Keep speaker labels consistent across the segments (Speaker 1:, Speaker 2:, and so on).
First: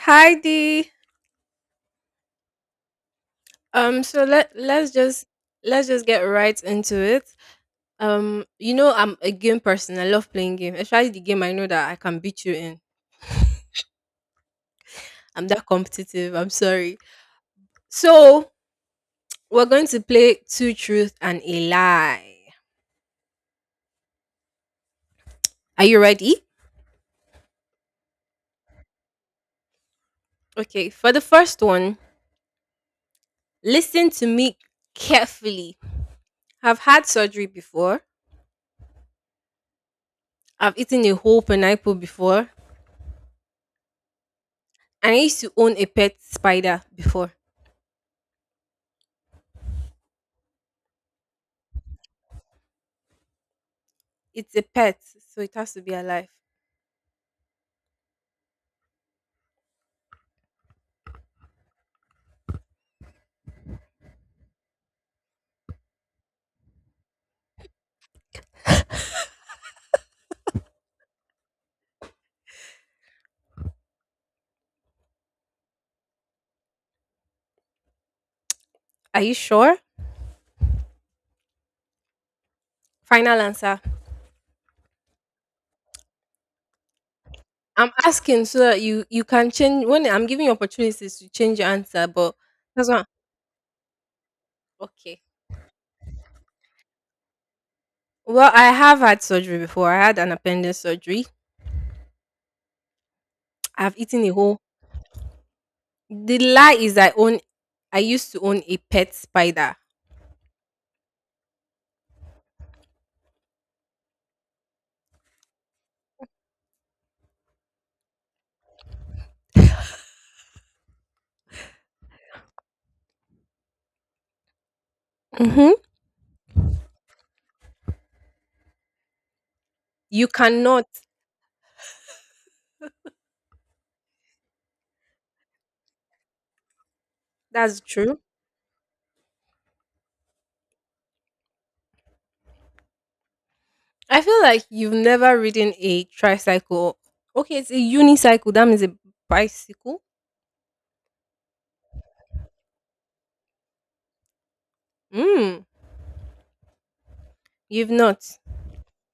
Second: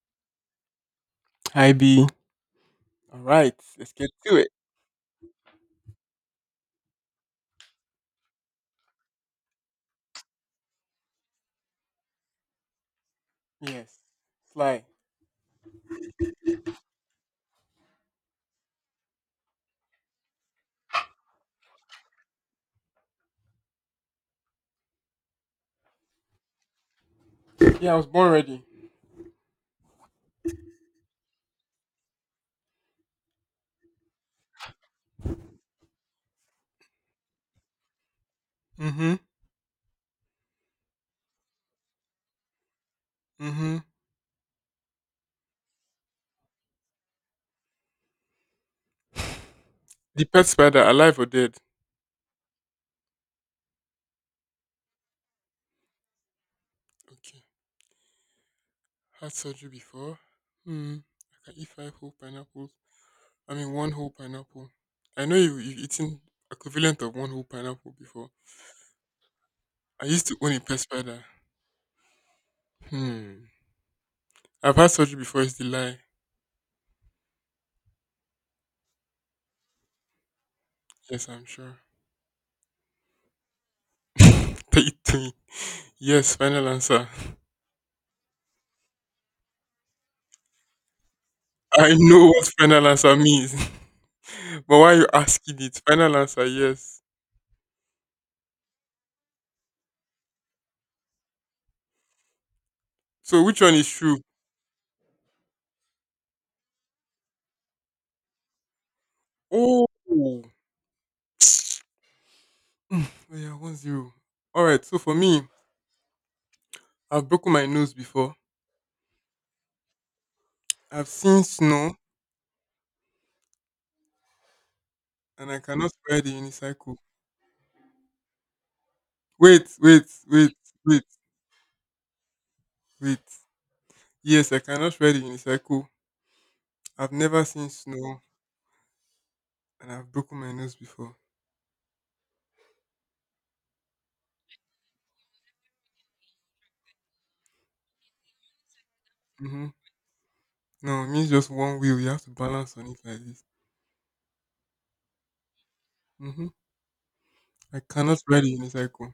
Speaker 1: Hi Dee.
Speaker 2: Hi B. All right, let's
Speaker 1: Um
Speaker 2: get
Speaker 1: so
Speaker 2: to it.
Speaker 1: let's just get right into it. I'm a game person. I love playing game. Especially the game I know that I can beat you in.
Speaker 2: Yes, fly.
Speaker 1: I'm that competitive. I'm sorry. So, we're going to play two truth and a lie. Are you ready?
Speaker 2: Yeah, I was born ready.
Speaker 1: Okay, for the first one, listen to me carefully. I've had surgery before.
Speaker 2: Mhm.
Speaker 1: I've eaten a whole pineapple before.
Speaker 2: Mhm.
Speaker 1: And I used to own a pet spider before.
Speaker 2: The pet spider, alive or dead?
Speaker 1: It's a pet, so it has to be alive.
Speaker 2: Okay. Had surgery before. Hmm. I can eat five whole pineapples. I mean, one whole pineapple. I know you've eaten equivalent of one whole pineapple before. I used to own a pet spider. Hmm. I've had surgery before is the lie?
Speaker 1: Are you sure?
Speaker 2: Yes, I'm sure.
Speaker 1: Final answer.
Speaker 2: Take it to me. Yes, final answer.
Speaker 1: I'm asking so that you can change when I'm giving you opportunities to change your
Speaker 2: I
Speaker 1: answer,
Speaker 2: know
Speaker 1: but
Speaker 2: what final
Speaker 1: that's not
Speaker 2: answer means. But why are you
Speaker 1: okay.
Speaker 2: asking it? Final answer, yes.
Speaker 1: Well, I have had surgery before. I had an appendix surgery.
Speaker 2: So which one is
Speaker 1: I've
Speaker 2: true?
Speaker 1: eaten a whole. The lie is I own. I used to own a pet spider.
Speaker 2: Oh, oh, yeah, 1-0. All right. So for me, I've broken my nose before. I've seen snow, and I
Speaker 1: Mm-hmm.
Speaker 2: cannot ride the unicycle. Wait, wait,
Speaker 1: You
Speaker 2: wait,
Speaker 1: cannot.
Speaker 2: wait, wait. Yes, I cannot ride the unicycle. I've never seen
Speaker 1: That's true.
Speaker 2: snow, and I've broken my nose before.
Speaker 1: I feel like you've never ridden a tricycle. Okay, it's a unicycle. That means a
Speaker 2: Mm-hmm.
Speaker 1: bicycle.
Speaker 2: No, it means just one wheel. You have to balance on it like this.
Speaker 1: Mm,
Speaker 2: Mm-hmm. I
Speaker 1: you've
Speaker 2: cannot
Speaker 1: not.
Speaker 2: ride a unicycle.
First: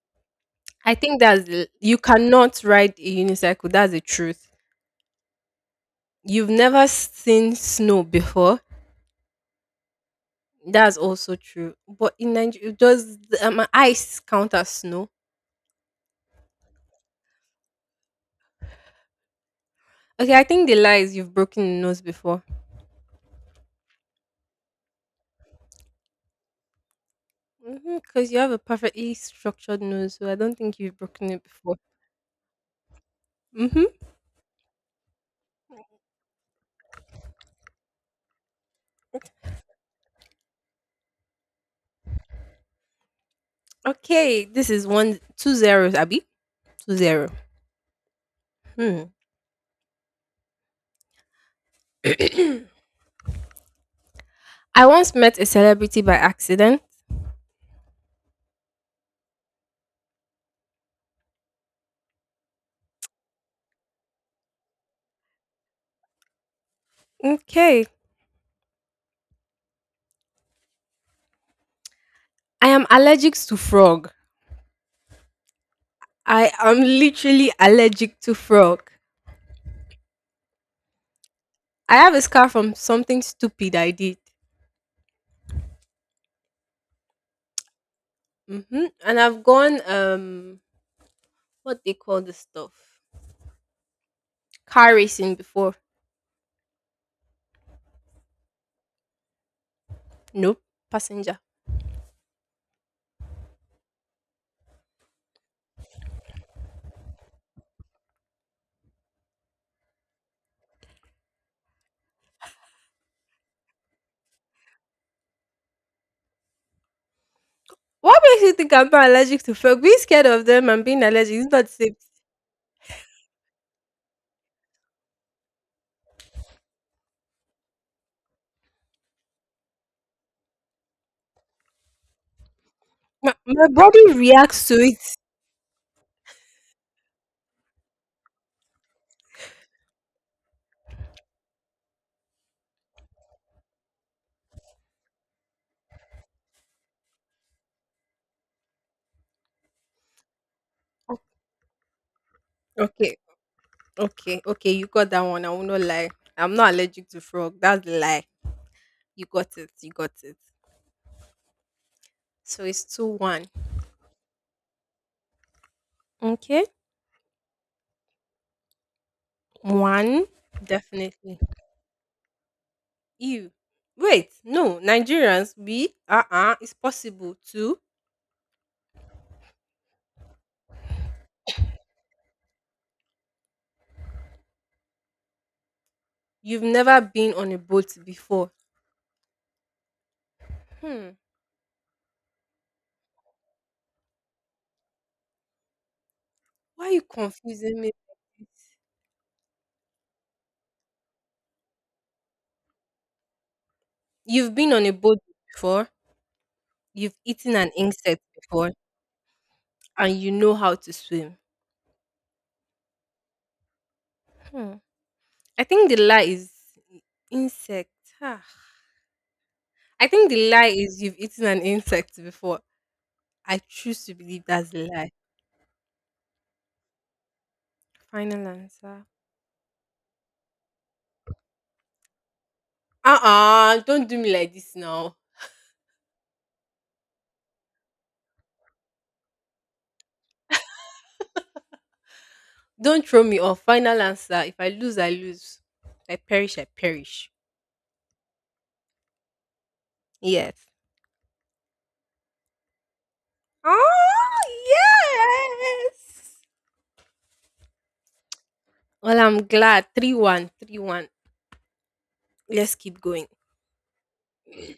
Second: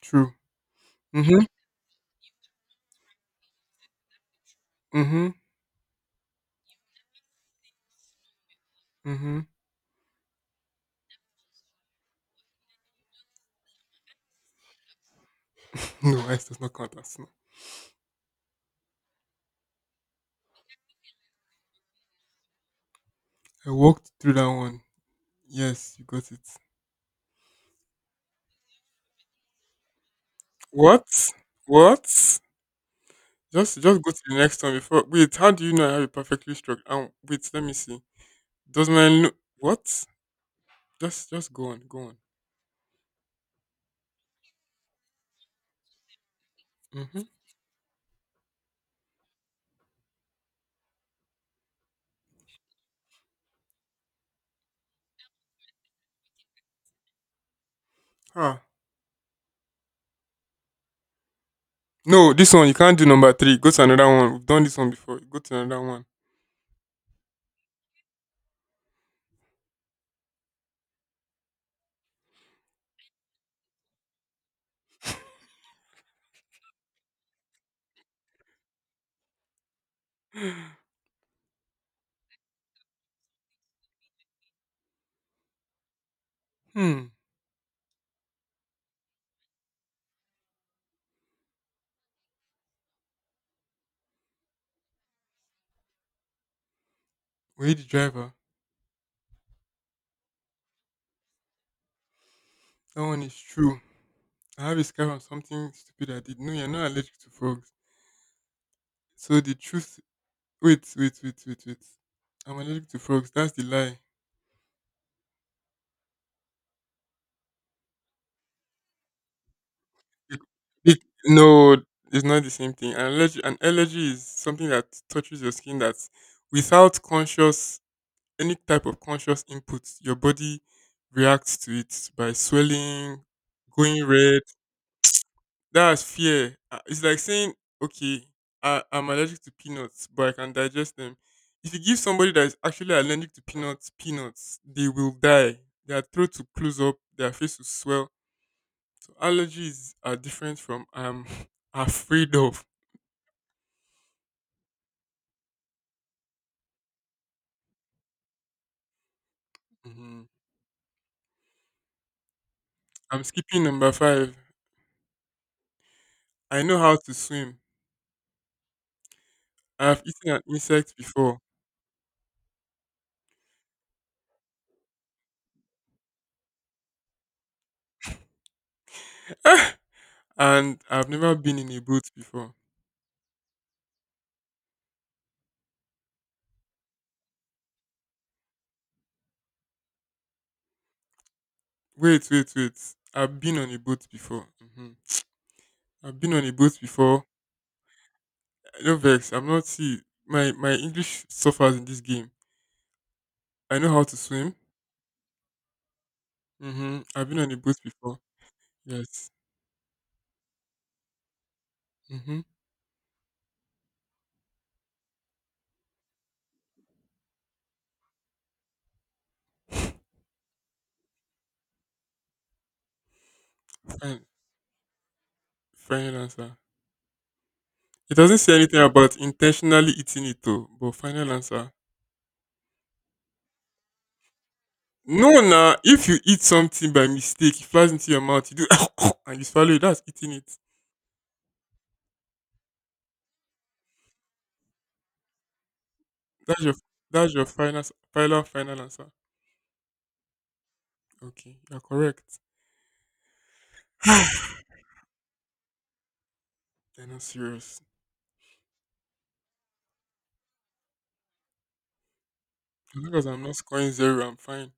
Speaker 2: True.
Speaker 1: I think
Speaker 2: Mm-hmm.
Speaker 1: you cannot ride a unicycle. That's the truth.
Speaker 2: Mm-hmm.
Speaker 1: You've never seen snow before.
Speaker 2: Mm-hmm.
Speaker 1: That's also true. But in Nigeria, does ice count as snow?
Speaker 2: No, S does not count as snow.
Speaker 1: Okay, I think the lie is you've broken your nose before.
Speaker 2: I walked through that one. Yes, you got it.
Speaker 1: Because you have a perfectly structured nose, so I don't think you've
Speaker 2: What?
Speaker 1: broken it before.
Speaker 2: What? Just
Speaker 1: Mm-hmm.
Speaker 2: go to the next one before. Wait, how do you know I have it perfectly struck? Wait, let me see. Does my no- What? Just go on, go on.
Speaker 1: Okay, this is one two zeros, Abby. Two
Speaker 2: Mm-hmm.
Speaker 1: zero. Hmm. I once met a celebrity by accident.
Speaker 2: Huh. No, this one you can't do number three. Go to another one. We've done this one before. Go to another one.
Speaker 1: Okay. I am allergic to frog. I am literally allergic to frog. I have a scar from something stupid I did.
Speaker 2: Hmm.
Speaker 1: And I've gone what they call this stuff car racing before.
Speaker 2: Wait, the driver.
Speaker 1: Nope, passenger.
Speaker 2: That one is true. I have a scar on something stupid I did. No, you're not allergic to frogs. So the truth. Wait, wait, wait, wait, wait. I'm allergic to frogs. That's the lie.
Speaker 1: What makes you think I'm not allergic to frog? Being scared
Speaker 2: It-
Speaker 1: of them and
Speaker 2: it-
Speaker 1: being allergic is
Speaker 2: no,
Speaker 1: not the same.
Speaker 2: it's not the same thing. An allergy is something that touches your skin that, without conscious any type of conscious input, your body reacts to it by swelling,
Speaker 1: My
Speaker 2: going
Speaker 1: body
Speaker 2: red.
Speaker 1: reacts to it.
Speaker 2: That's fear. It's like saying, okay, I'm allergic to peanuts, but I can digest them. If you give somebody that is actually allergic to peanuts peanuts, they will die. Their throat will close up, their face will swell. So allergies are different from I'm afraid of.
Speaker 1: Okay, okay, okay. You got that one. I will not lie. I'm not allergic to frog. That's the lie. You got it. You got
Speaker 2: Mhm.
Speaker 1: it. So it's two
Speaker 2: I'm
Speaker 1: one.
Speaker 2: skipping number five. I
Speaker 1: Okay,
Speaker 2: know how to swim. I've
Speaker 1: one
Speaker 2: eaten an insect before,
Speaker 1: definitely. You wait, no, Nigerians, we it's possible too.
Speaker 2: and I've never been in a boat before.
Speaker 1: You've never been on a boat before. Hmm.
Speaker 2: Wait, wait, wait. I've been on a boat before. hmm I've been on a boat
Speaker 1: Why are you
Speaker 2: before.
Speaker 1: confusing me? Like
Speaker 2: No vex. I'm not see my English suffers in this game. I know how to
Speaker 1: You've
Speaker 2: swim.
Speaker 1: been on a boat before,
Speaker 2: Mm-hmm.
Speaker 1: you've
Speaker 2: I've been on
Speaker 1: eaten
Speaker 2: a
Speaker 1: an
Speaker 2: boat before.
Speaker 1: insect before,
Speaker 2: Yes.
Speaker 1: and you know how to swim.
Speaker 2: Mm-hmm.
Speaker 1: Hmm. I think the lie is insect. Ah. I think the lie is you've eaten an insect before. I choose to
Speaker 2: Fine.
Speaker 1: believe that's a lie.
Speaker 2: Final answer. It doesn't
Speaker 1: Final
Speaker 2: say anything
Speaker 1: answer.
Speaker 2: about intentionally eating it though. But final answer.
Speaker 1: Uh-uh, do not do me like this now.
Speaker 2: No, nah. If you eat something by mistake, it flies into your mouth. You do and you swallow it. That's eating it.
Speaker 1: Don't throw me off. Final answer. If I lose, I lose. If I perish,
Speaker 2: That's
Speaker 1: I
Speaker 2: your
Speaker 1: perish.
Speaker 2: that's your final final final answer.
Speaker 1: Yes.
Speaker 2: Okay, you're correct.
Speaker 1: Oh, yes.
Speaker 2: They're not serious.
Speaker 1: Well, I'm glad. Three. let Let's
Speaker 2: As
Speaker 1: keep
Speaker 2: long as
Speaker 1: going.
Speaker 2: I'm not scoring zero, I'm fine.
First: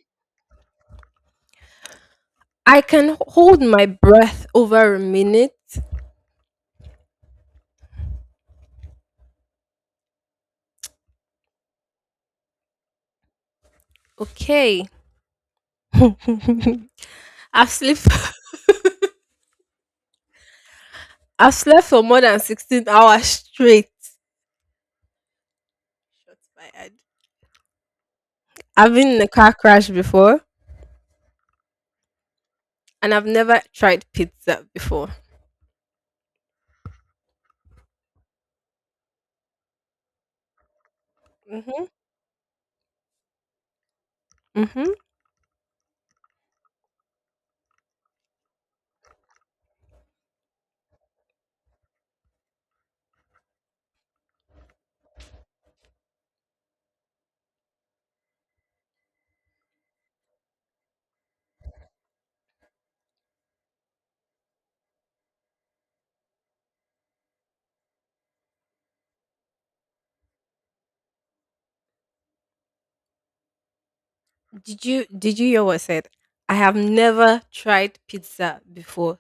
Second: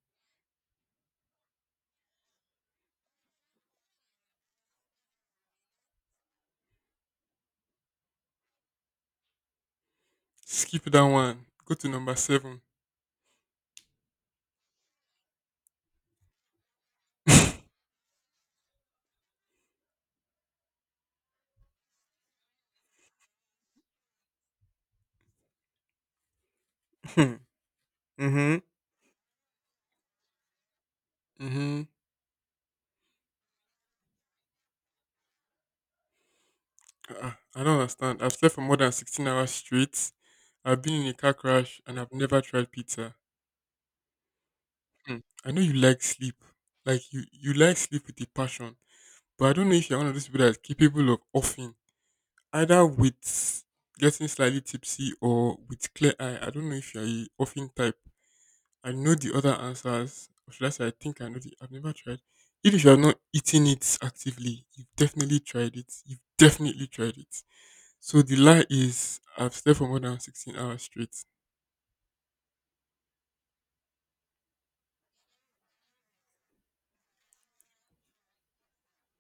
Speaker 1: I can hold my breath over a minute.
Speaker 2: Skip that one. Go to number seven.
Speaker 1: Okay. I've slept I've slept for more than 16 hours straight. Shots fired.
Speaker 2: Mm-hmm.
Speaker 1: I've been in a car crash before
Speaker 2: Mm-hmm.
Speaker 1: and I've never tried pizza before.
Speaker 2: Uh, I don't understand. I've slept for more than 16 hours straight. I've been in a car crash
Speaker 1: hmm
Speaker 2: and I've never tried pizza.
Speaker 1: hmm
Speaker 2: Hmm. I know you like sleep. Like you like sleep with a passion. But I don't know if you're one of those people that's capable of offing. Either with getting slightly tipsy or with clear eye. I don't know if you're a offing type. I know the other answers. Or should I say I think I know the I've never tried. Even if you have not eaten it actively, you've definitely tried it. You've definitely tried it. So the lie is I've slept for more than 16 hours straight.
Speaker 1: Did you hear what I said? I have never tried pizza before.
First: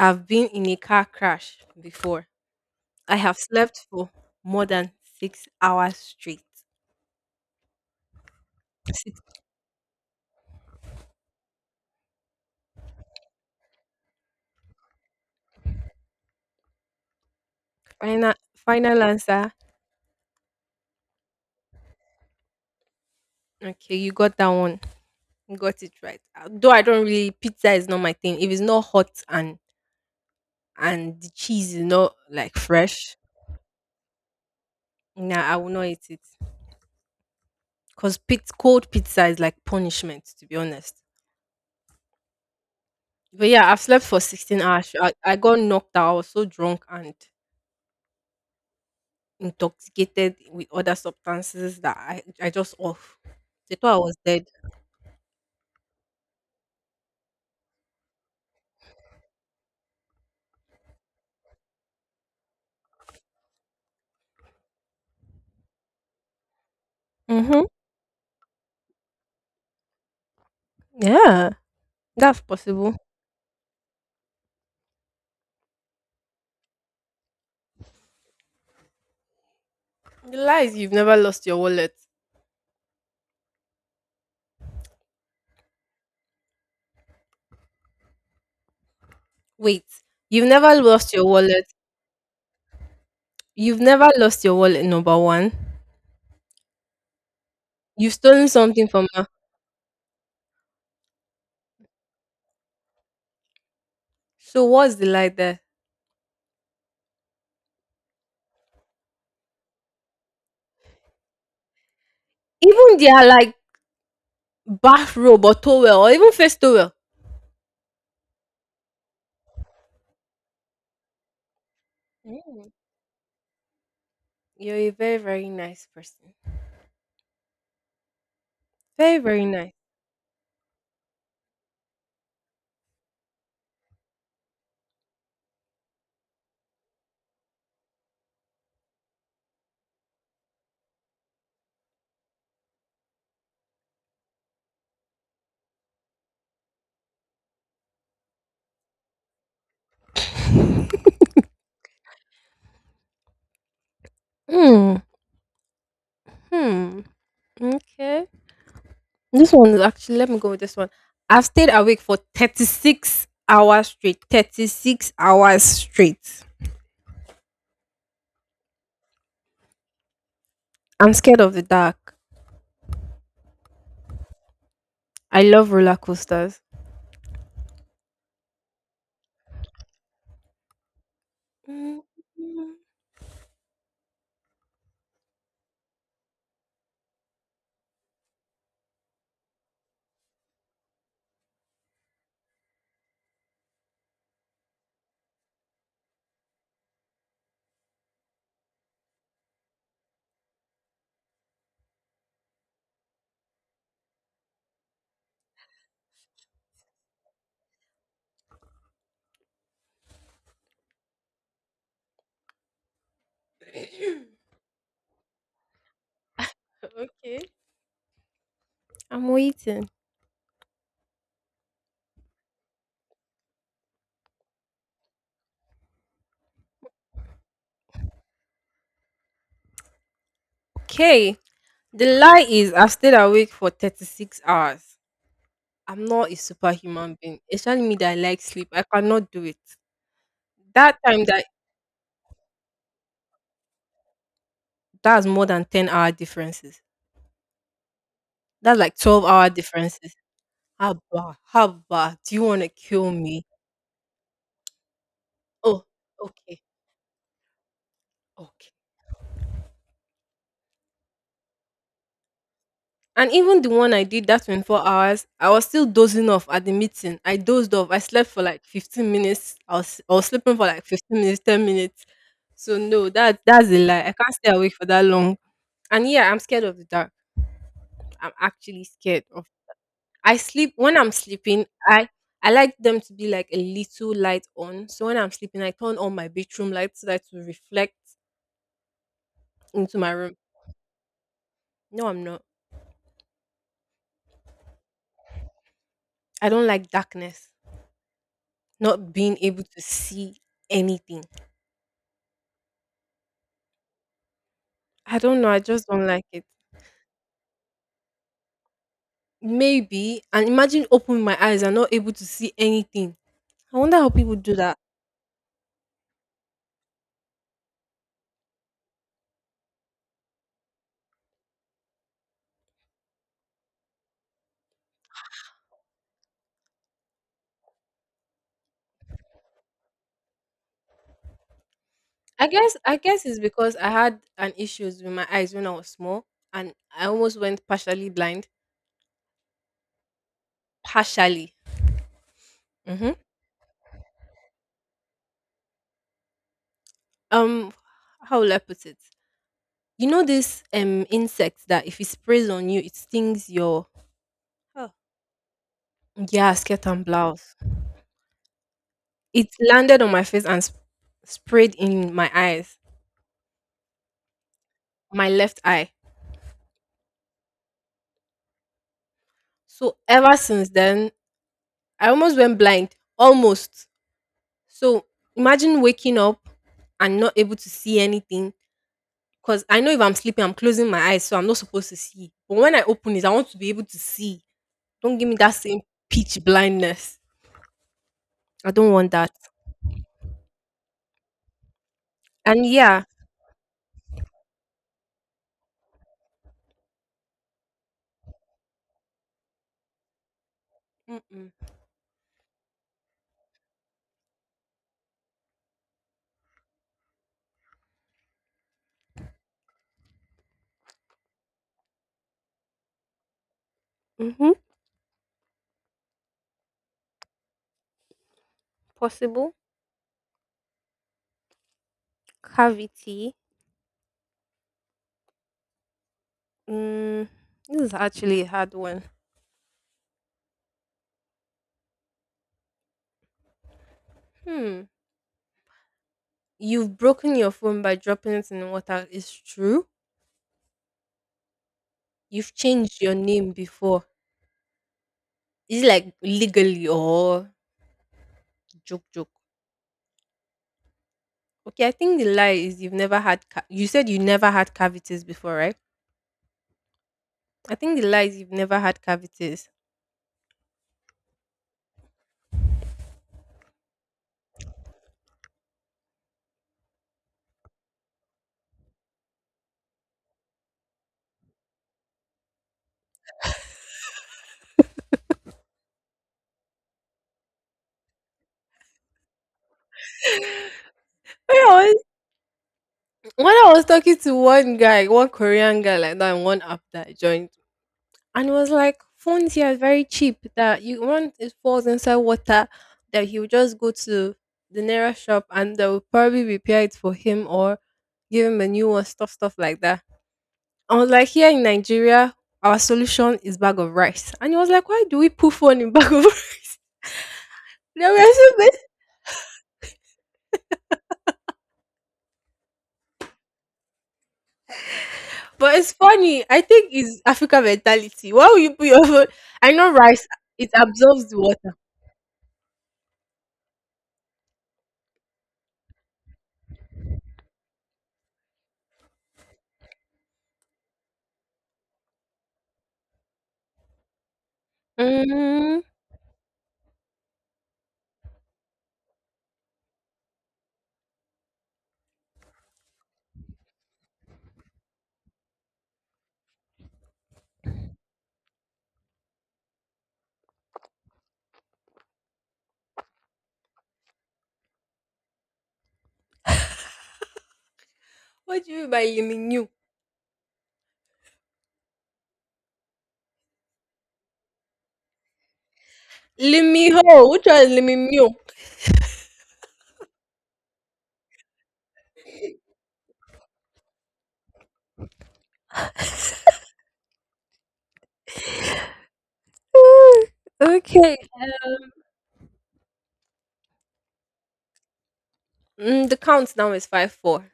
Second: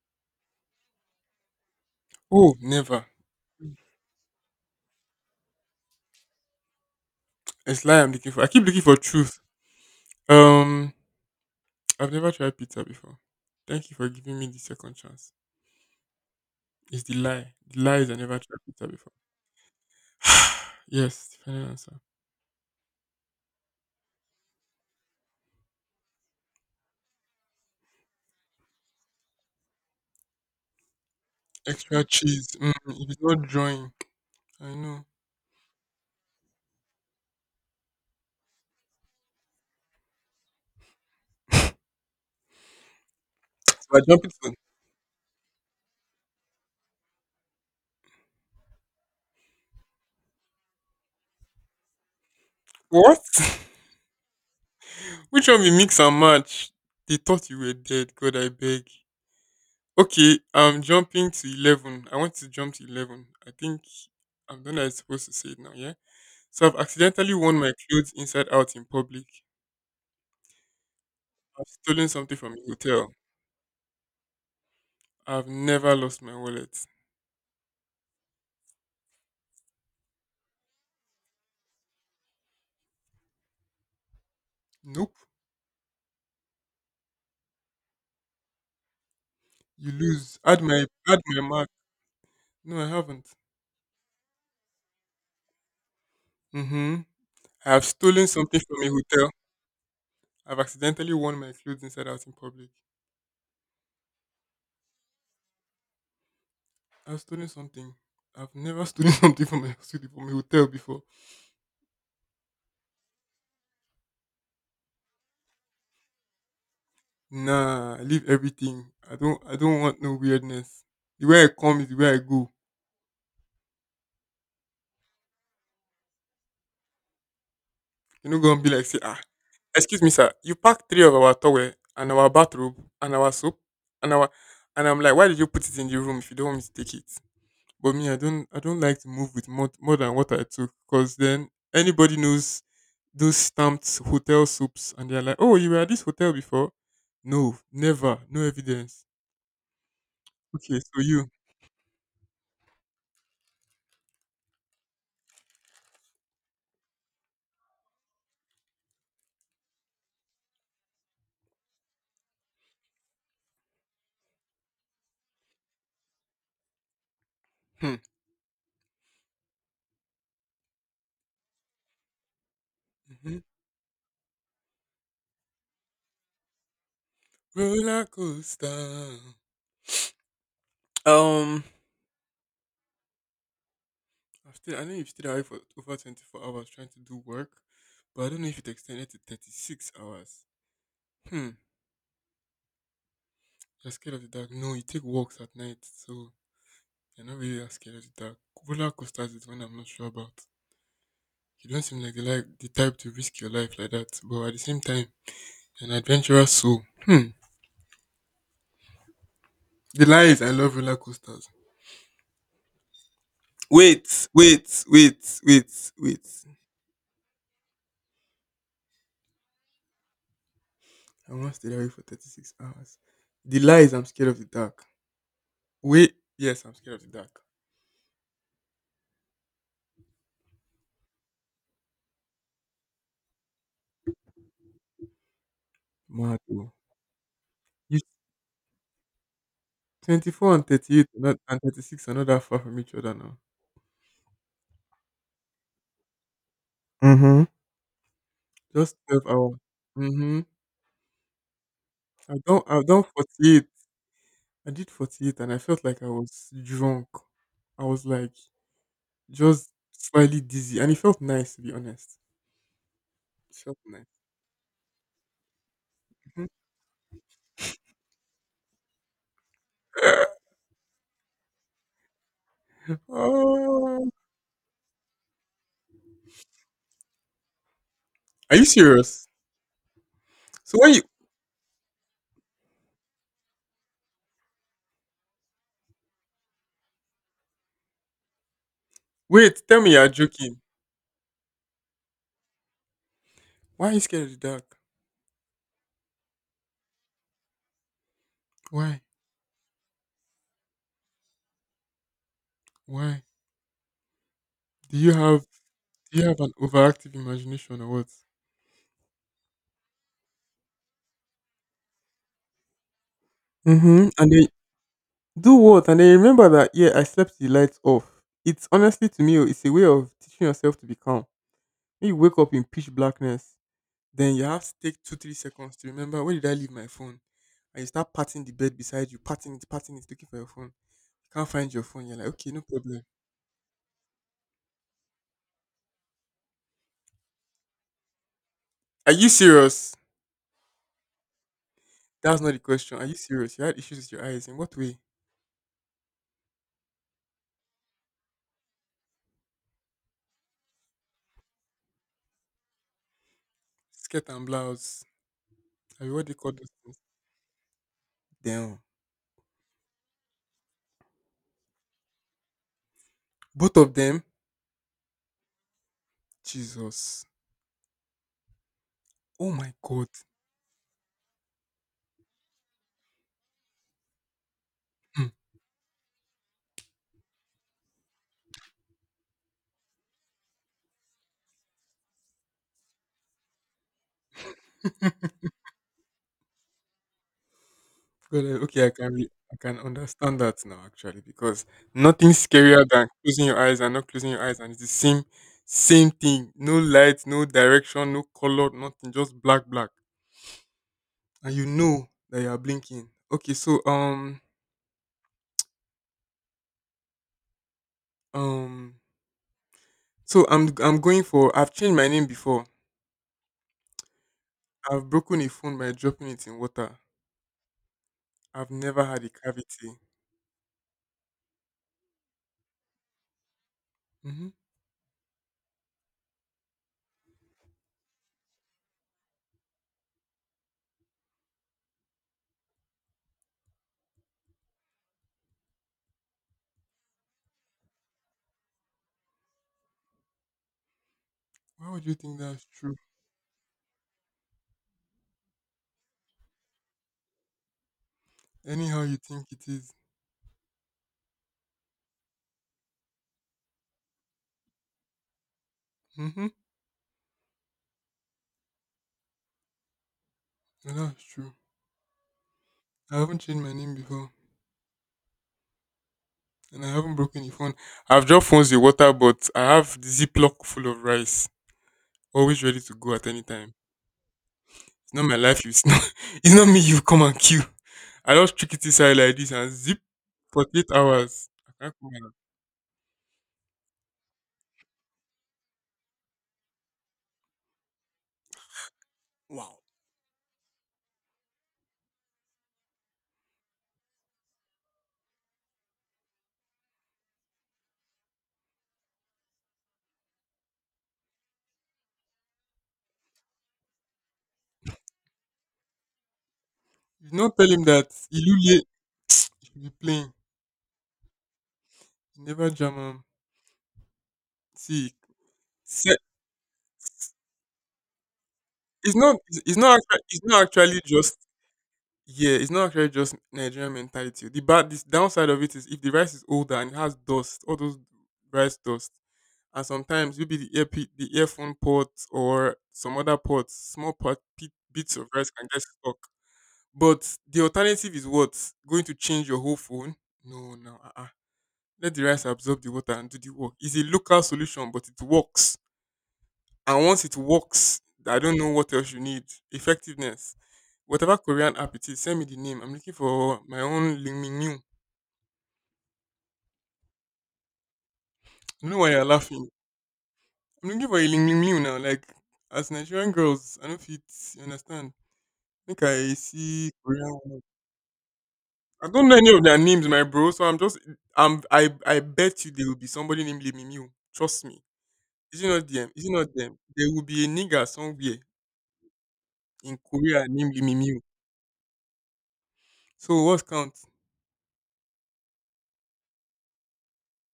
Speaker 1: I've been in a car crash before.
Speaker 2: Oh, never.
Speaker 1: I have slept for more than 6 hours straight.
Speaker 2: It's lie I'm looking for. I keep looking for
Speaker 1: Six,
Speaker 2: truth. Um I've never tried pizza before. Thank you for giving me the second chance. It's the lie. The lie is I
Speaker 1: final
Speaker 2: never tried pizza
Speaker 1: final
Speaker 2: before.
Speaker 1: answer.
Speaker 2: Yes, the final answer.
Speaker 1: Okay, you got that one. You got it right. Though I don't really pizza is not my thing. If it's not hot and the cheese is
Speaker 2: Extra
Speaker 1: not
Speaker 2: cheese.
Speaker 1: like
Speaker 2: If
Speaker 1: fresh,
Speaker 2: it's not drawing, I know.
Speaker 1: nah, I will not eat it. Cause pizza, cold pizza is like punishment. To be honest. But yeah, I've
Speaker 2: So I
Speaker 1: slept for
Speaker 2: jump into
Speaker 1: 16 hours. I got knocked out. I was so drunk and intoxicated with other substances that I just off.
Speaker 2: what?
Speaker 1: They thought I was dead.
Speaker 2: Which one be mix and match? They thought you were dead. God, I beg. Okay, I'm jumping to 11. I want to jump to 11. I think I'm done. I'm supposed to say it now, yeah? So I've accidentally worn
Speaker 1: Mm-hmm.
Speaker 2: my clothes inside out in public.
Speaker 1: Yeah,
Speaker 2: I've stolen something
Speaker 1: that's
Speaker 2: from a
Speaker 1: possible.
Speaker 2: hotel. I've never lost my wallet.
Speaker 1: The lie is you've never lost your wallet.
Speaker 2: Nope.
Speaker 1: Wait,
Speaker 2: You lose.
Speaker 1: you've
Speaker 2: Add
Speaker 1: never
Speaker 2: my
Speaker 1: lost
Speaker 2: add
Speaker 1: your
Speaker 2: my
Speaker 1: wallet.
Speaker 2: mark. No, I haven't.
Speaker 1: You've never lost your wallet, number one.
Speaker 2: Mm-hmm. I have
Speaker 1: You've
Speaker 2: stolen
Speaker 1: stolen
Speaker 2: something from
Speaker 1: something
Speaker 2: a
Speaker 1: from her.
Speaker 2: hotel. I've accidentally worn my clothes inside out in public.
Speaker 1: So what's the lie there?
Speaker 2: I've stolen something. I've never stolen something from my studio, from my hotel before.
Speaker 1: Even their like bathrobe or towel or even face towel.
Speaker 2: Nah, I leave everything. I don't want no weirdness. The way I come is the way I go.
Speaker 1: Mm. You're a very, very nice person.
Speaker 2: You're not gonna be like say,
Speaker 1: Very,
Speaker 2: ah,
Speaker 1: very nice.
Speaker 2: excuse me, sir, you packed three of our towel and our bathrobe and our soap and our and I'm like, why did you put it in the room if you don't want me to take it? But me, I don't like to move with more than what I took because then anybody knows those stamped hotel soaps and they're like, oh, you were at this hotel before? No, never, no evidence. Okay, so you.
Speaker 1: Hmm. Hmm. Okay. This one is actually, let me go with this one. I've stayed awake for 36 hours straight. 36 hours straight.
Speaker 2: Hmm.
Speaker 1: I'm scared of the dark.
Speaker 2: Mhm.
Speaker 1: I love roller coasters.
Speaker 2: Roller coaster. Um,
Speaker 1: Mm,
Speaker 2: I've stayed, I know you've stayed awake for over 24 hours trying to do work, but I don't know if it extended to 36 hours. Hmm, you're scared of the dark. No, you take walks at night, so you're not really that scared of the dark. Roller coasters is one I'm not sure about. You don't seem like the type to risk your life like that, but at the same time, an adventurous soul. Hmm. The lies I love roller coasters. Wait, wait, wait, wait, wait.
Speaker 1: Okay. I'm waiting.
Speaker 2: I once stayed awake for 36 hours. The lie is I'm scared of the dark. Wait, yes, I'm scared of the dark.
Speaker 1: Okay. The lie is I've stayed awake for 36 hours. I'm not a
Speaker 2: Mad oh.
Speaker 1: superhuman being. It's telling me
Speaker 2: You
Speaker 1: that I like sleep. I cannot do it.
Speaker 2: 24 and
Speaker 1: That
Speaker 2: 38 are
Speaker 1: time
Speaker 2: not,
Speaker 1: that
Speaker 2: and 36 are not that far from each other now.
Speaker 1: that's more than 10 hour differences.
Speaker 2: Mm-hmm.
Speaker 1: That's
Speaker 2: Just
Speaker 1: like 12
Speaker 2: 12
Speaker 1: hour
Speaker 2: hours.
Speaker 1: differences.
Speaker 2: Mm-hmm.
Speaker 1: Haba, haba. Do
Speaker 2: I've
Speaker 1: you
Speaker 2: done,
Speaker 1: want to
Speaker 2: I've done
Speaker 1: kill me?
Speaker 2: 48. I did 48 and I felt
Speaker 1: Oh,
Speaker 2: like I was
Speaker 1: okay,
Speaker 2: drunk. I was like
Speaker 1: okay.
Speaker 2: just slightly dizzy and it felt nice to be honest.
Speaker 1: And
Speaker 2: It
Speaker 1: even the
Speaker 2: felt
Speaker 1: one I
Speaker 2: nice.
Speaker 1: did that 24 hours, I was still dozing
Speaker 2: Mhm.
Speaker 1: off at the meeting. I dozed off. I slept for like 15 minutes. I was sleeping for like 15 minutes, 10 minutes. So no, that's a lie.
Speaker 2: Oh,
Speaker 1: I can't stay awake for that long. And yeah, I'm scared of the dark. I'm
Speaker 2: are you
Speaker 1: actually scared
Speaker 2: serious?
Speaker 1: of. I sleep
Speaker 2: So why
Speaker 1: when
Speaker 2: you
Speaker 1: I'm sleeping. I like them to be like a little light on. So when I'm sleeping, I turn on my bedroom light so that it will reflect
Speaker 2: wait? Tell me
Speaker 1: into
Speaker 2: you're
Speaker 1: my room.
Speaker 2: joking.
Speaker 1: No, I'm not.
Speaker 2: Why are you scared of the dark?
Speaker 1: I don't like darkness,
Speaker 2: Why?
Speaker 1: not being able to see anything.
Speaker 2: Why? Do you
Speaker 1: I don't
Speaker 2: have
Speaker 1: know. I just don't
Speaker 2: do you
Speaker 1: like
Speaker 2: have
Speaker 1: it.
Speaker 2: an overactive imagination or what?
Speaker 1: Maybe, and imagine opening my eyes and not able to see anything. I wonder
Speaker 2: Mm-hmm.
Speaker 1: how
Speaker 2: And
Speaker 1: people
Speaker 2: they
Speaker 1: do that.
Speaker 2: do what? And they remember that, yeah, I slept the lights off. It's honestly to me, oh, it's a way of teaching yourself to be calm. When you wake up in pitch blackness, then you have to take two, 3 seconds to remember where did I leave my phone? And you start patting the bed beside you, patting it, looking for your phone. You can't find your phone. You're like,
Speaker 1: I
Speaker 2: okay, no
Speaker 1: guess, I
Speaker 2: problem.
Speaker 1: guess it's because I had an issues with my eyes when I was small, and I almost went partially blind.
Speaker 2: Are you serious?
Speaker 1: Partially.
Speaker 2: That's not the question. Are
Speaker 1: hmm
Speaker 2: you serious? You had issues with your eyes. In what way?
Speaker 1: Um, how will I put it? You know this insect that if it sprays on you, it stings your.
Speaker 2: Skirt and
Speaker 1: Oh.
Speaker 2: blouse. Are you what they call
Speaker 1: Yeah,
Speaker 2: those
Speaker 1: skirt
Speaker 2: things?
Speaker 1: and blouse.
Speaker 2: Damn.
Speaker 1: It landed on my face and sprayed in my eyes,
Speaker 2: Both of them,
Speaker 1: my left eye.
Speaker 2: Jesus. Oh my
Speaker 1: So
Speaker 2: God.
Speaker 1: ever since then, I almost went blind, almost. So
Speaker 2: Hmm.
Speaker 1: imagine waking up and not able to see anything. Because I know if I'm sleeping, I'm closing my eyes, so I'm not supposed to see. But when I open it, I want to be able to see. Don't give me that same pitch blindness.
Speaker 2: God,
Speaker 1: I
Speaker 2: okay, I
Speaker 1: don't want
Speaker 2: can re-
Speaker 1: that.
Speaker 2: I can understand that now actually because nothing
Speaker 1: And
Speaker 2: scarier
Speaker 1: yeah,
Speaker 2: than closing your eyes and not closing your eyes and it's the same thing. No light, no direction, no color, nothing, just black, black, and you
Speaker 1: mm-mm.
Speaker 2: know that you are blinking. Okay, um so I'm going for I've changed my name before.
Speaker 1: Mm-hmm.
Speaker 2: I've broken a phone by dropping it in water. I've never had a
Speaker 1: Possible
Speaker 2: cavity.
Speaker 1: cavity.
Speaker 2: hmm
Speaker 1: Mm, this is actually a hard one. Hmm. You've broken your phone by dropping it in the water. It's true.
Speaker 2: Why would you think
Speaker 1: You've
Speaker 2: that's true?
Speaker 1: changed your name before. Is it like legally or
Speaker 2: Anyhow
Speaker 1: joke
Speaker 2: you
Speaker 1: joke?
Speaker 2: think it is.
Speaker 1: Okay, I think the lie is you've never had. You said you never had cavities before, right?
Speaker 2: Mm-hmm.
Speaker 1: I think the lie is you've never had cavities.
Speaker 2: That's true. I haven't changed my name before, and I haven't broken a phone. I've dropped phones with water, but I have the Ziploc full of rice, always ready to go at any time. It's not my life. It's not. It's not me. You come and kill. I just trick it inside like this and zip for 8 hours.
Speaker 1: When
Speaker 2: I
Speaker 1: I
Speaker 2: can't
Speaker 1: was
Speaker 2: come out.
Speaker 1: when I was talking to one guy, one Korean guy like that, and one app that I joined, and it was like phones here are
Speaker 2: Wow.
Speaker 1: very cheap that you want it falls inside water, that he would just go to the nearest shop and they'll probably repair it for him or give him a new one, stuff like that. I was like, here in Nigeria, our solution is bag of rice. And he was like, why do we put phone in bag of rice?
Speaker 2: You not tell him
Speaker 1: They
Speaker 2: that
Speaker 1: were so bad.
Speaker 2: Ilule should be playing. He never jam. Am. See,
Speaker 1: But it's
Speaker 2: se-
Speaker 1: funny, I think it's Africa mentality. Why would you put your
Speaker 2: it's
Speaker 1: phone?
Speaker 2: not.
Speaker 1: I
Speaker 2: It's
Speaker 1: know
Speaker 2: not.
Speaker 1: rice
Speaker 2: It's not
Speaker 1: it
Speaker 2: actually
Speaker 1: absorbs
Speaker 2: just.
Speaker 1: the water.
Speaker 2: Yeah, it's not actually just Nigerian mentality. The bad, this downside of it is if the rice is older and it has dust, all those rice dust, and sometimes maybe the the earphone port or some other pots, small pot bits of rice can get
Speaker 1: Mhm.
Speaker 2: stuck. But the alternative is what going to change your whole phone? No, no, uh-uh. Let the rice absorb the water and do the work. It's a local solution, but it works. And once it works, I don't know what else you need. Effectiveness. Whatever Korean app it is, send me the name. I'm looking for my own Ling Ling Liu. I
Speaker 1: What do you
Speaker 2: don't
Speaker 1: mean
Speaker 2: know
Speaker 1: by
Speaker 2: why you're laughing.
Speaker 1: limit?
Speaker 2: I'm looking for a Ling Ling Liu now. Like, as Nigerian girls, I don't fit. You understand? Think I see
Speaker 1: Limiho.
Speaker 2: Korean
Speaker 1: Which one
Speaker 2: ones.
Speaker 1: is Limimio?
Speaker 2: I don't know any of their names, my bro. So I'm just, I'm, I bet you there will be somebody named Ling Ling Liu. Trust me. Is it not them? Is it not them? There will be a nigger somewhere in Korea named Ling Ling
Speaker 1: Okay.
Speaker 2: Liu. So what count?
Speaker 1: The countdown is 5-4.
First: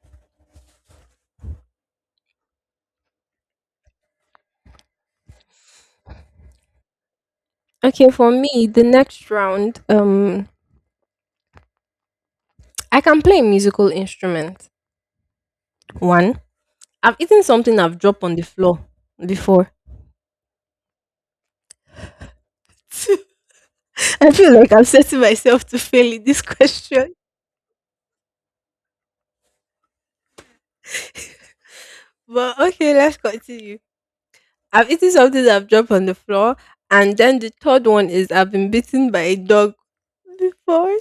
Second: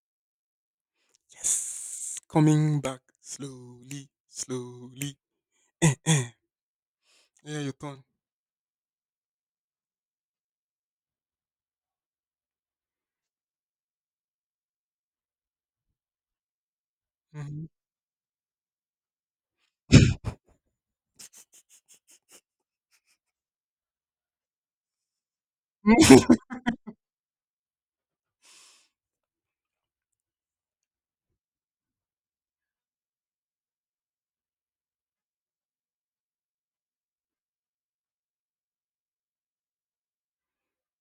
Speaker 2: Yes. Coming back slowly, slowly. Eh, eh. Yeah, your turn.
Speaker 1: Okay, for me, the next round, I can play a musical instrument. One, I've eaten
Speaker 2: Mhm.
Speaker 1: something I've dropped on the floor before. I feel like I'm setting myself to fail in this question. But okay, let's continue. I've eaten something that I've dropped on the floor, and then the third one is I've been bitten by a dog before.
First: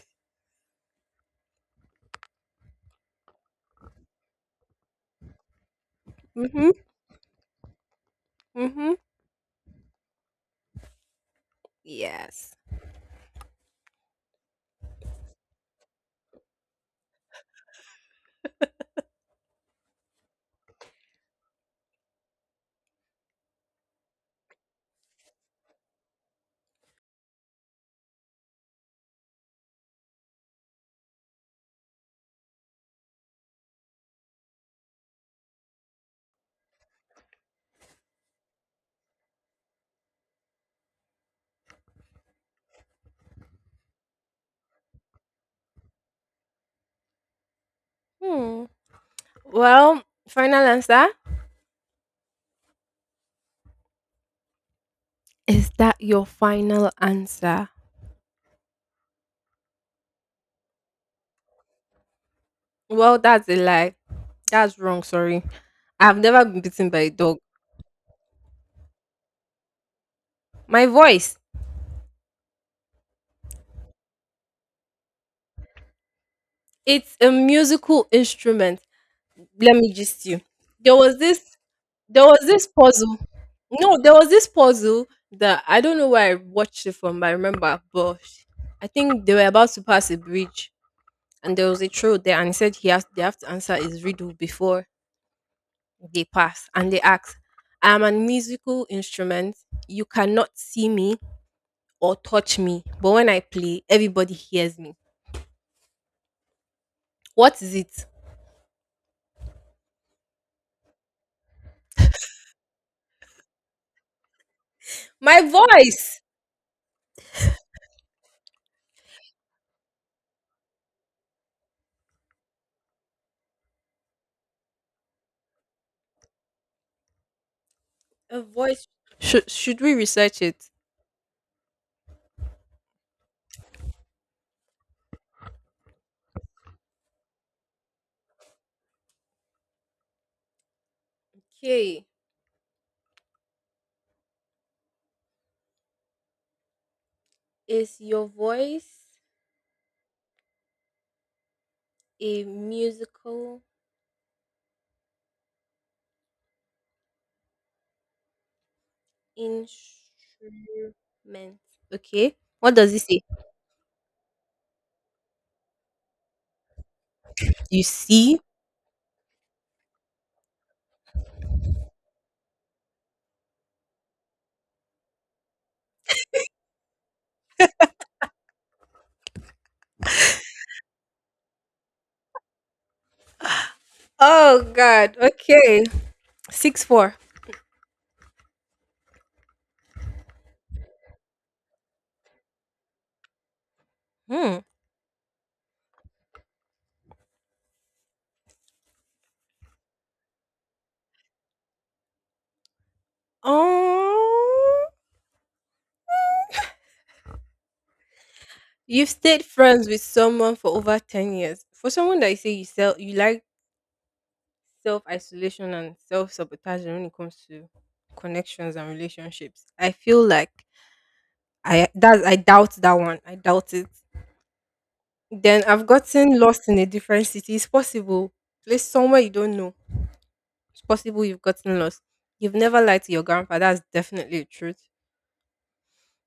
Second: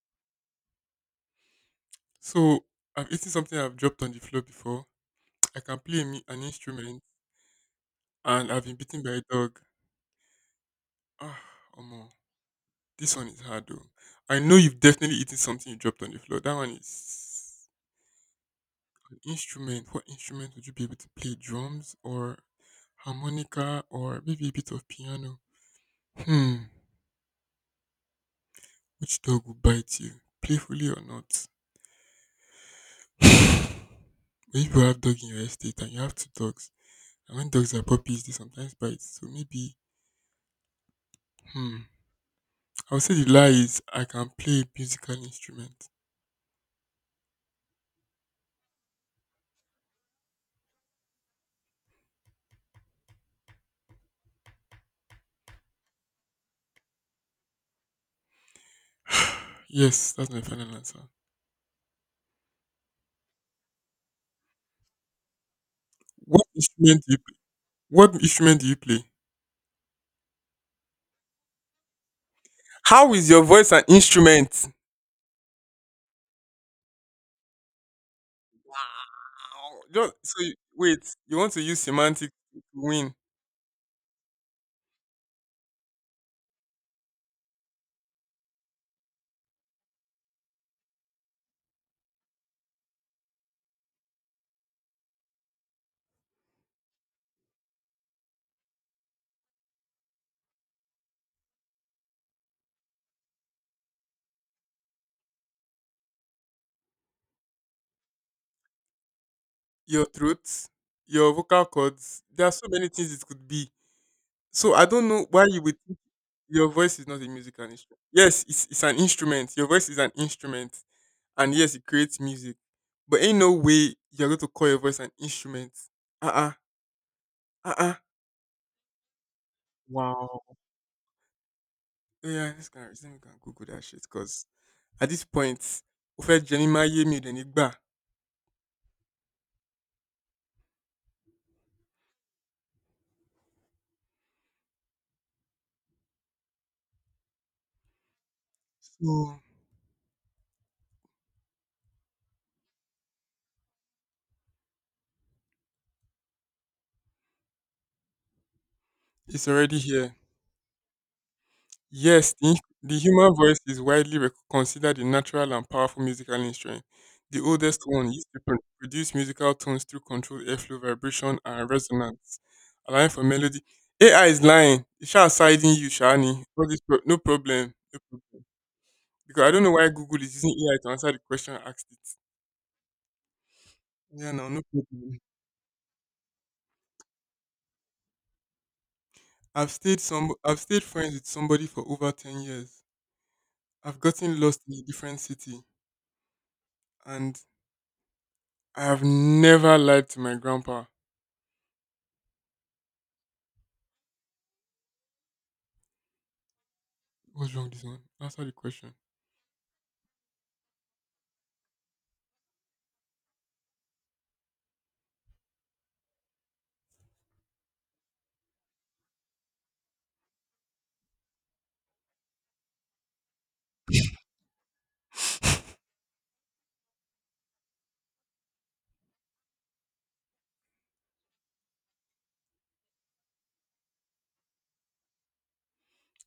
Speaker 2: So I've eaten something I've dropped on the floor before. I can play an
Speaker 1: Mhm.
Speaker 2: instrument, and I've been
Speaker 1: Mhm.
Speaker 2: bitten by a dog. Ah, Omo,
Speaker 1: Yes.
Speaker 2: this one is hard though. I know you've definitely eaten something you dropped on the floor. That one is an instrument. What instrument would you be able to play? Drums or harmonica or maybe a bit of piano? Hmm. Which dog will bite you, playfully or not? But if you have dog in your estate and you have two dogs, and when dogs are puppies, they sometimes bite. So maybe, hmm, I would say the lie is I can play a musical instrument.
Speaker 1: Hmm. Well, final answer? Is that your final answer?
Speaker 2: Yes, that's my final answer.
Speaker 1: Well, that's a lie. That's wrong, sorry. I've never
Speaker 2: What
Speaker 1: been bitten by
Speaker 2: instrument
Speaker 1: a
Speaker 2: do you play?
Speaker 1: dog.
Speaker 2: What instrument do you play?
Speaker 1: My voice,
Speaker 2: How is your voice an instrument?
Speaker 1: it's a musical instrument. Let
Speaker 2: Wow.
Speaker 1: me
Speaker 2: Just,
Speaker 1: just you.
Speaker 2: so you,
Speaker 1: There
Speaker 2: wait,
Speaker 1: was
Speaker 2: you want
Speaker 1: this
Speaker 2: to use
Speaker 1: there
Speaker 2: semantics
Speaker 1: was
Speaker 2: to
Speaker 1: this
Speaker 2: win.
Speaker 1: puzzle. No, there was this puzzle that I don't know where I watched it from, but I remember, but I think they were about to pass a bridge and there was a troll there and he said he has they have to answer his riddle before they pass and they ask, I am a musical instrument. You cannot see me or touch me, but when I play, everybody hears me. What is it?
Speaker 2: Your throat, your vocal cords. There are so many things it could be. So I don't know
Speaker 1: My
Speaker 2: why you would.
Speaker 1: voice.
Speaker 2: Your voice is not a musical instrument. Yes, it's an instrument. Your voice is an instrument, and yes, it creates music. But ain't no way you're going to call your voice an instrument. Uh-uh, uh.
Speaker 1: A voice. Should we research
Speaker 2: Wow.
Speaker 1: it?
Speaker 2: Yeah, this kind of reason we can Google that shit because at this point, Ofe Jenny Maye mi de Nigba.
Speaker 1: Okay. Is your voice
Speaker 2: So
Speaker 1: a musical
Speaker 2: it's already here.
Speaker 1: instrument?
Speaker 2: Yes,
Speaker 1: Okay.
Speaker 2: the, ins-
Speaker 1: What does
Speaker 2: the
Speaker 1: it say?
Speaker 2: human voice is widely considered a natural and powerful musical instrument. The oldest
Speaker 1: You
Speaker 2: one used
Speaker 1: see?
Speaker 2: to produce musical tones through controlled airflow, vibration, and resonance, allowing for melody. AI is lying. It's just siding you, Shani. All this no problem. No problem. Because I don't know why Google is using AI to answer the question I asked it. Yeah, no, no
Speaker 1: Oh God.
Speaker 2: problem.
Speaker 1: Okay. 6-4.
Speaker 2: I've stayed friends with somebody for over 10 years. I've gotten
Speaker 1: Hmm.
Speaker 2: lost in a different city, and I have never lied to my grandpa.
Speaker 1: Oh.
Speaker 2: What's wrong this one? Answer the question.
Speaker 1: You've stayed friends with someone for over 10 years. For someone that you say you self you like self isolation and self sabotage when it comes to connections and relationships, I feel like I that I doubt that one. I doubt it. Then I've gotten lost in a different city. It's possible. Place somewhere you don't know. It's possible you've gotten lost. You've never lied to your grandpa. That's definitely the truth.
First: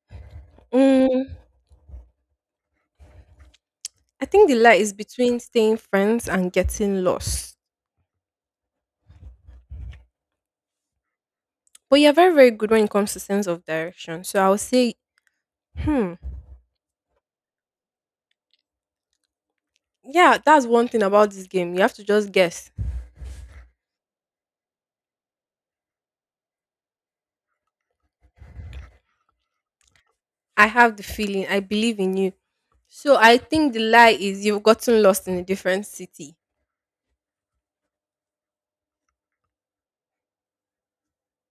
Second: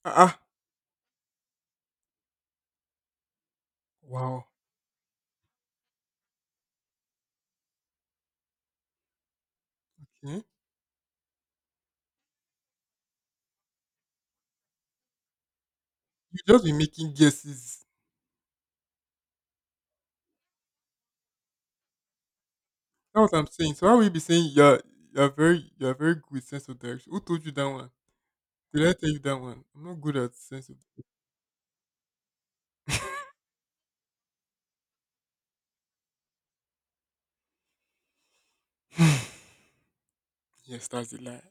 Speaker 2: Ah, ah.
Speaker 1: Mm, I
Speaker 2: Wow.
Speaker 1: think the lie is between staying friends and getting lost.
Speaker 2: Okay.
Speaker 1: But you're very, very good when it comes to sense of direction. So I would say, hmm,
Speaker 2: You just be making guesses.
Speaker 1: yeah, that's one thing about this game. You have to just guess.
Speaker 2: That's what I'm saying. So how will you be saying you're very good with sense of direction? Who told you that one? Did I tell you that one? I'm not good at
Speaker 1: I
Speaker 2: sense of.
Speaker 1: have the feeling. I believe in you. So I think the lie is you've gotten lost in a different city.
Speaker 2: Yes, that's a lie.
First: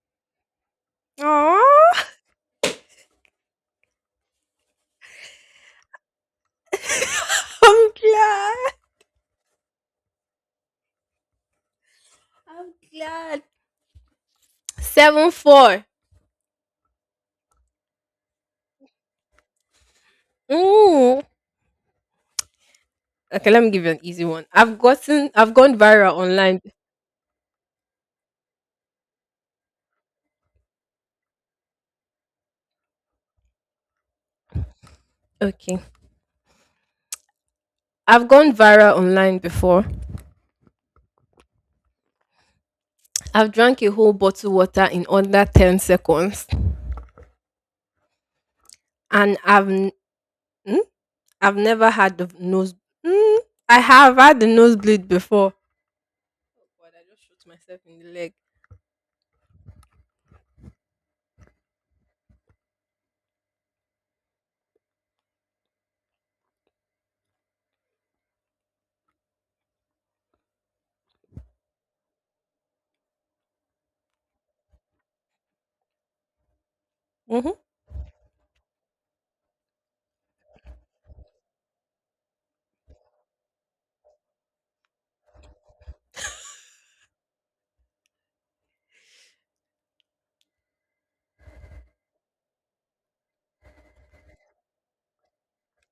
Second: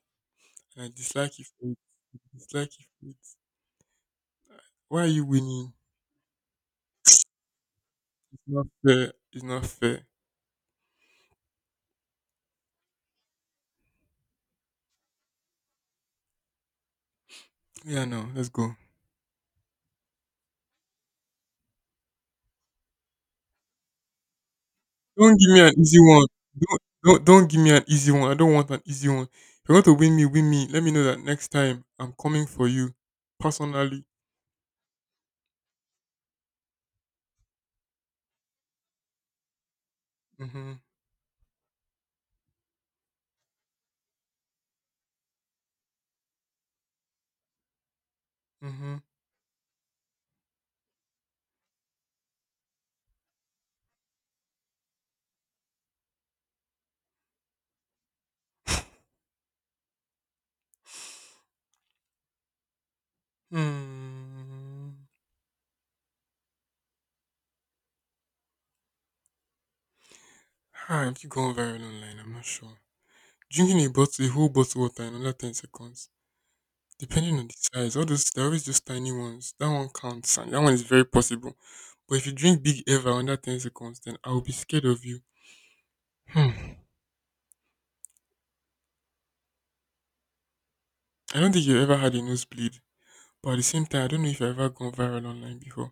Speaker 2: And I dislike you for it.
Speaker 1: Oh,
Speaker 2: Dislike you for it. Why are you winning?
Speaker 1: I'm
Speaker 2: It's not
Speaker 1: glad.
Speaker 2: fair. It's not fair.
Speaker 1: I'm glad. 7-4.
Speaker 2: Yeah, no, let's go.
Speaker 1: Ooh. Okay, let me give you an easy one.
Speaker 2: Don't give
Speaker 1: I've
Speaker 2: me an
Speaker 1: gone
Speaker 2: easy
Speaker 1: viral
Speaker 2: one.
Speaker 1: online.
Speaker 2: Don't give me an easy one. I don't want an easy one. If you want to win me, win me. Let me know that next time I'm coming for you personally.
Speaker 1: Okay. I've gone viral online before.
Speaker 2: Mm-hmm.
Speaker 1: I've drank a whole bottle water in under 10 seconds
Speaker 2: Mm-hmm.
Speaker 1: and I've Mm? I've never had the nose. Mm? I have had the nosebleed before. But I just shot myself in the leg.
Speaker 2: Hmm. Ah, if you go on viral online, I'm not sure. Drinking a whole bottle of water in under 10 seconds. Depending on
Speaker 1: Mm-hmm.
Speaker 2: the size, all those they're always just tiny ones. That one counts and that one is very possible. But if you drink big ever under 10 seconds, then I'll be scared of you. Hmm. I don't think you ever had a nosebleed. But at the same time, I don't know if I've ever gone viral online before.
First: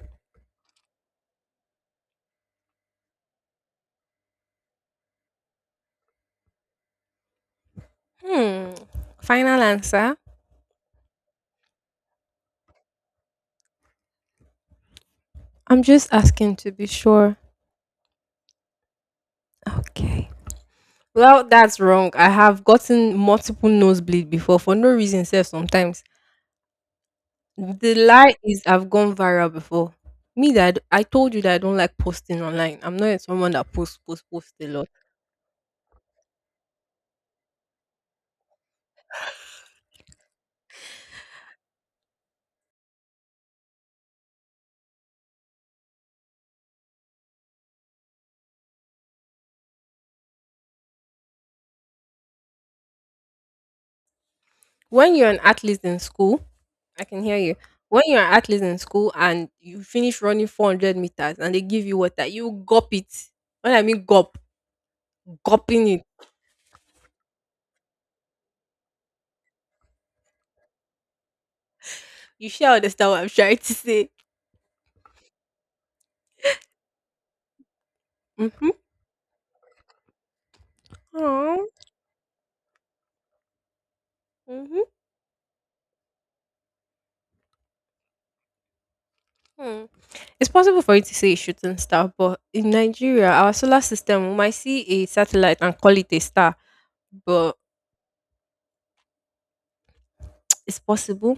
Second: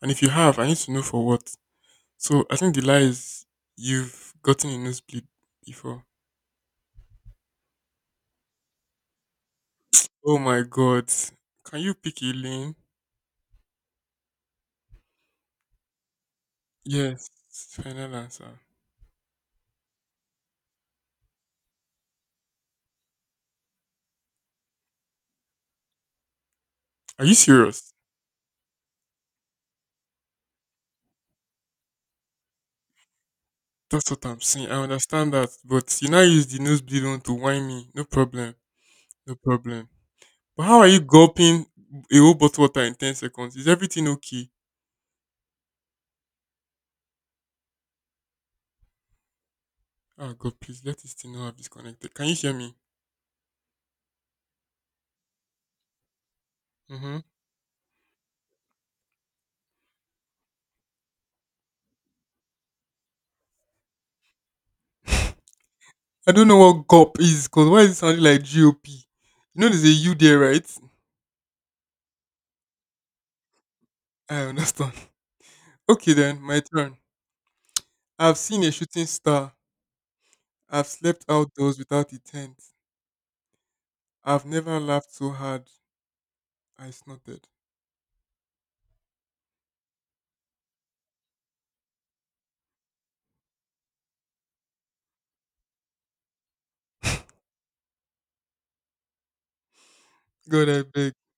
Speaker 2: And if you have, I need to know for what. So I think the lie is you've gotten a nosebleed before.
Speaker 1: Hmm. Final answer.
Speaker 2: Oh my god. Can you pick a lane?
Speaker 1: I'm just asking to be
Speaker 2: Yes.
Speaker 1: sure.
Speaker 2: Final answer.
Speaker 1: Okay. Well, that's wrong. I have gotten multiple nosebleed before for no reason, sir. Sometimes
Speaker 2: Are you serious?
Speaker 1: the lie is I've gone viral before. Me that I told you that I don't like posting online. I'm not someone that posts,
Speaker 2: That's what
Speaker 1: posts,
Speaker 2: I'm
Speaker 1: posts
Speaker 2: saying.
Speaker 1: a
Speaker 2: I
Speaker 1: lot.
Speaker 2: understand that. But you now use the nosebleed one to whine me. No problem. No problem. But how are you gulping a whole bottle of water in 10 seconds? Is everything okay? Ah, God, please let this thing not have disconnected. Can you hear me?
Speaker 1: When you're an athlete in school, I
Speaker 2: Mm-hmm.
Speaker 1: can hear you. When you're an athlete in school and you finish running 400 meters and they give you water, you gulp it. When I mean gulp, gulping it.
Speaker 2: I don't know what GOP is because why is it sounding like GOP? You know there's a U there, right?
Speaker 1: You sure understand what I'm trying to say?
Speaker 2: I understand. Okay then, my turn. I've seen
Speaker 1: Mm-hmm.
Speaker 2: a shooting star. I've slept
Speaker 1: Huh?
Speaker 2: outdoors without a tent. I've never
Speaker 1: Mm-hmm.
Speaker 2: laughed so hard. I snorted.
Speaker 1: Mm. It's possible for you to say it's shooting star, but in Nigeria, our solar system, we might see a satellite and call it a star. But
Speaker 2: God,
Speaker 1: it's
Speaker 2: I beg.
Speaker 1: possible.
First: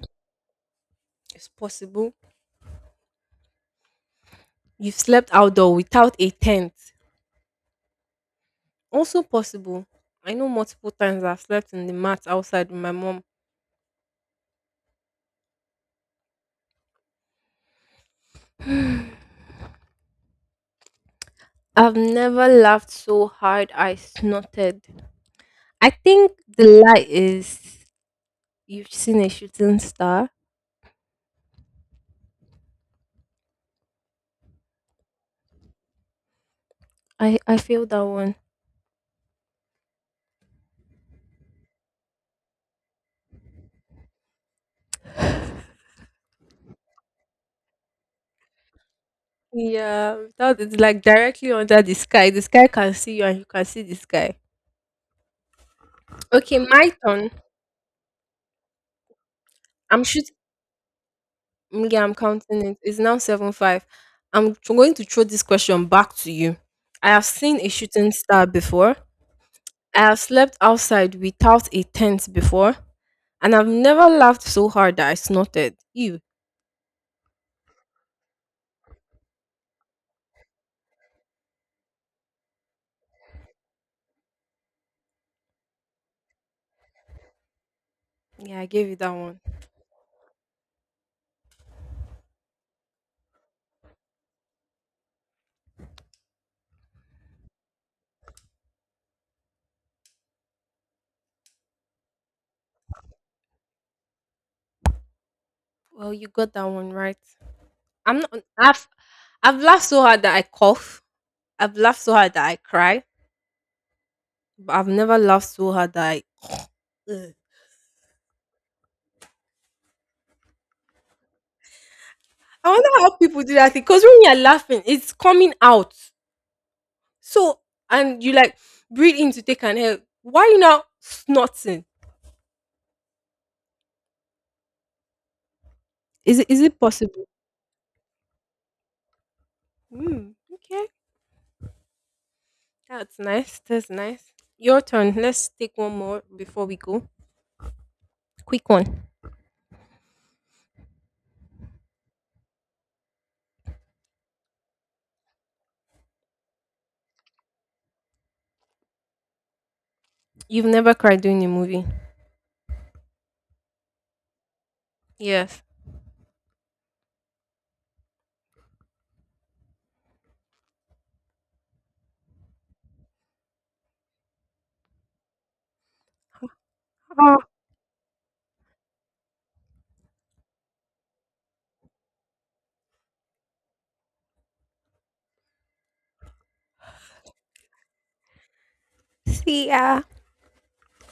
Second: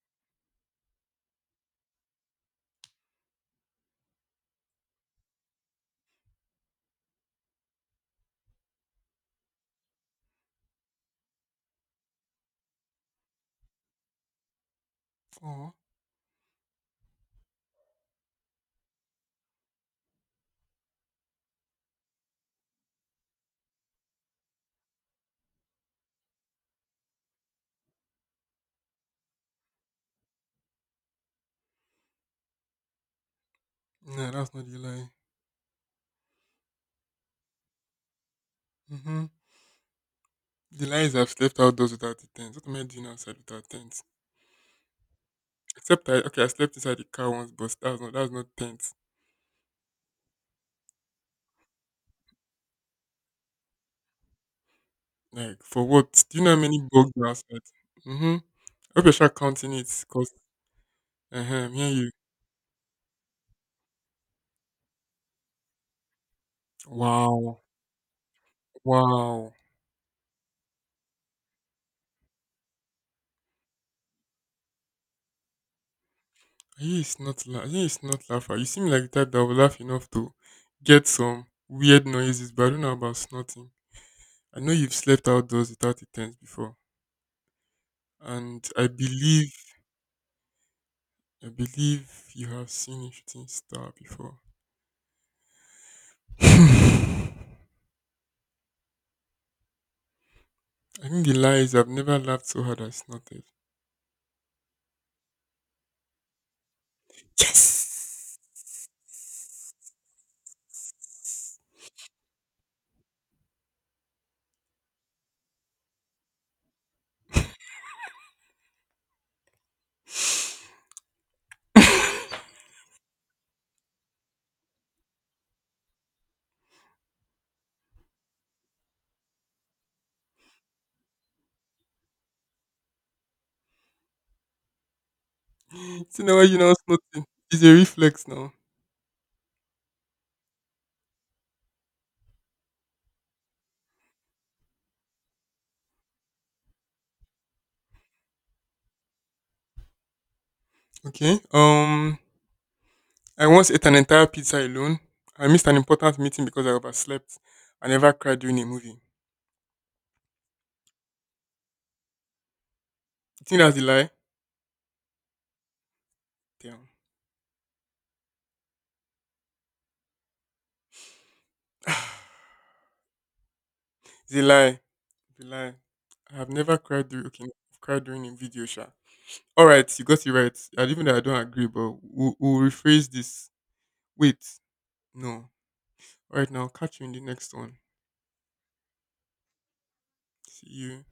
Speaker 1: It's possible. You've slept outdoor without a tent. Also possible. I know multiple times I've slept in the mat outside with my mom
Speaker 2: Oh,
Speaker 1: I've never laughed so hard I snorted. I think the lie is you've seen a shooting star.
Speaker 2: nah, that's not the lie.
Speaker 1: I feel that one.
Speaker 2: Mm-hmm. The lie is I've slept outdoors without a tent. What am I doing outside without tents? Except I, okay, I slept inside the car once, but that's not tents.
Speaker 1: Yeah, that is like directly under the sky. The sky can see you and you can see the sky.
Speaker 2: Like, for what? Do you know
Speaker 1: Okay,
Speaker 2: how many
Speaker 1: my
Speaker 2: bugs are
Speaker 1: turn.
Speaker 2: outside? Mm-hmm. I hope you're sure counting
Speaker 1: I'm
Speaker 2: because.
Speaker 1: shooting.
Speaker 2: Uh huh. Yeah,
Speaker 1: Yeah,
Speaker 2: you.
Speaker 1: I'm counting it. It's now 7-5. I'm going to throw this question back to you. I have seen
Speaker 2: Wow,
Speaker 1: a shooting star before.
Speaker 2: wow.
Speaker 1: I have slept outside without a tent before, and I've never laughed so hard that I snorted. Ew.
Speaker 2: He is not laugher. You seem like the type that would laugh enough to get some weird noises, but I don't know about snorting. I know you've slept outdoors without a tent before,
Speaker 1: Yeah, I
Speaker 2: and I
Speaker 1: gave you that one.
Speaker 2: believe I believe you have seen a shooting star before. I think the lie is I've never laughed so hard as snorted.
Speaker 1: Well, you got that one right. I'm not.
Speaker 2: Yes.
Speaker 1: I've laughed so hard that I cough. I've laughed so hard that I cry. But I've never laughed so hard that I. Ugh. I wonder how people do that because when you're laughing, it's coming out. So and you like breathe in to take an air. Why you not snorting?
Speaker 2: See now
Speaker 1: Is
Speaker 2: why
Speaker 1: it
Speaker 2: you
Speaker 1: is
Speaker 2: now
Speaker 1: it
Speaker 2: snorting.
Speaker 1: possible?
Speaker 2: It's a reflex now.
Speaker 1: Hmm. Okay. That's nice. That's nice. Your turn. Let's take one more before we go. Quick one.
Speaker 2: Okay. I once ate an entire pizza alone. I missed an important meeting because I overslept. I never cried during a movie.
Speaker 1: You've never cried during a movie.
Speaker 2: You think that's a lie?
Speaker 1: Yes.
Speaker 2: Damn. It's a lie. It's a lie. I have never cried during.
Speaker 1: Oh,
Speaker 2: Okay, I've cried during a video show. Alright, you got it right. I even though I don't agree, but we'll rephrase this. Wait. No. Alright now, catch you in the next one.
Speaker 1: see ya.
Speaker 2: See you.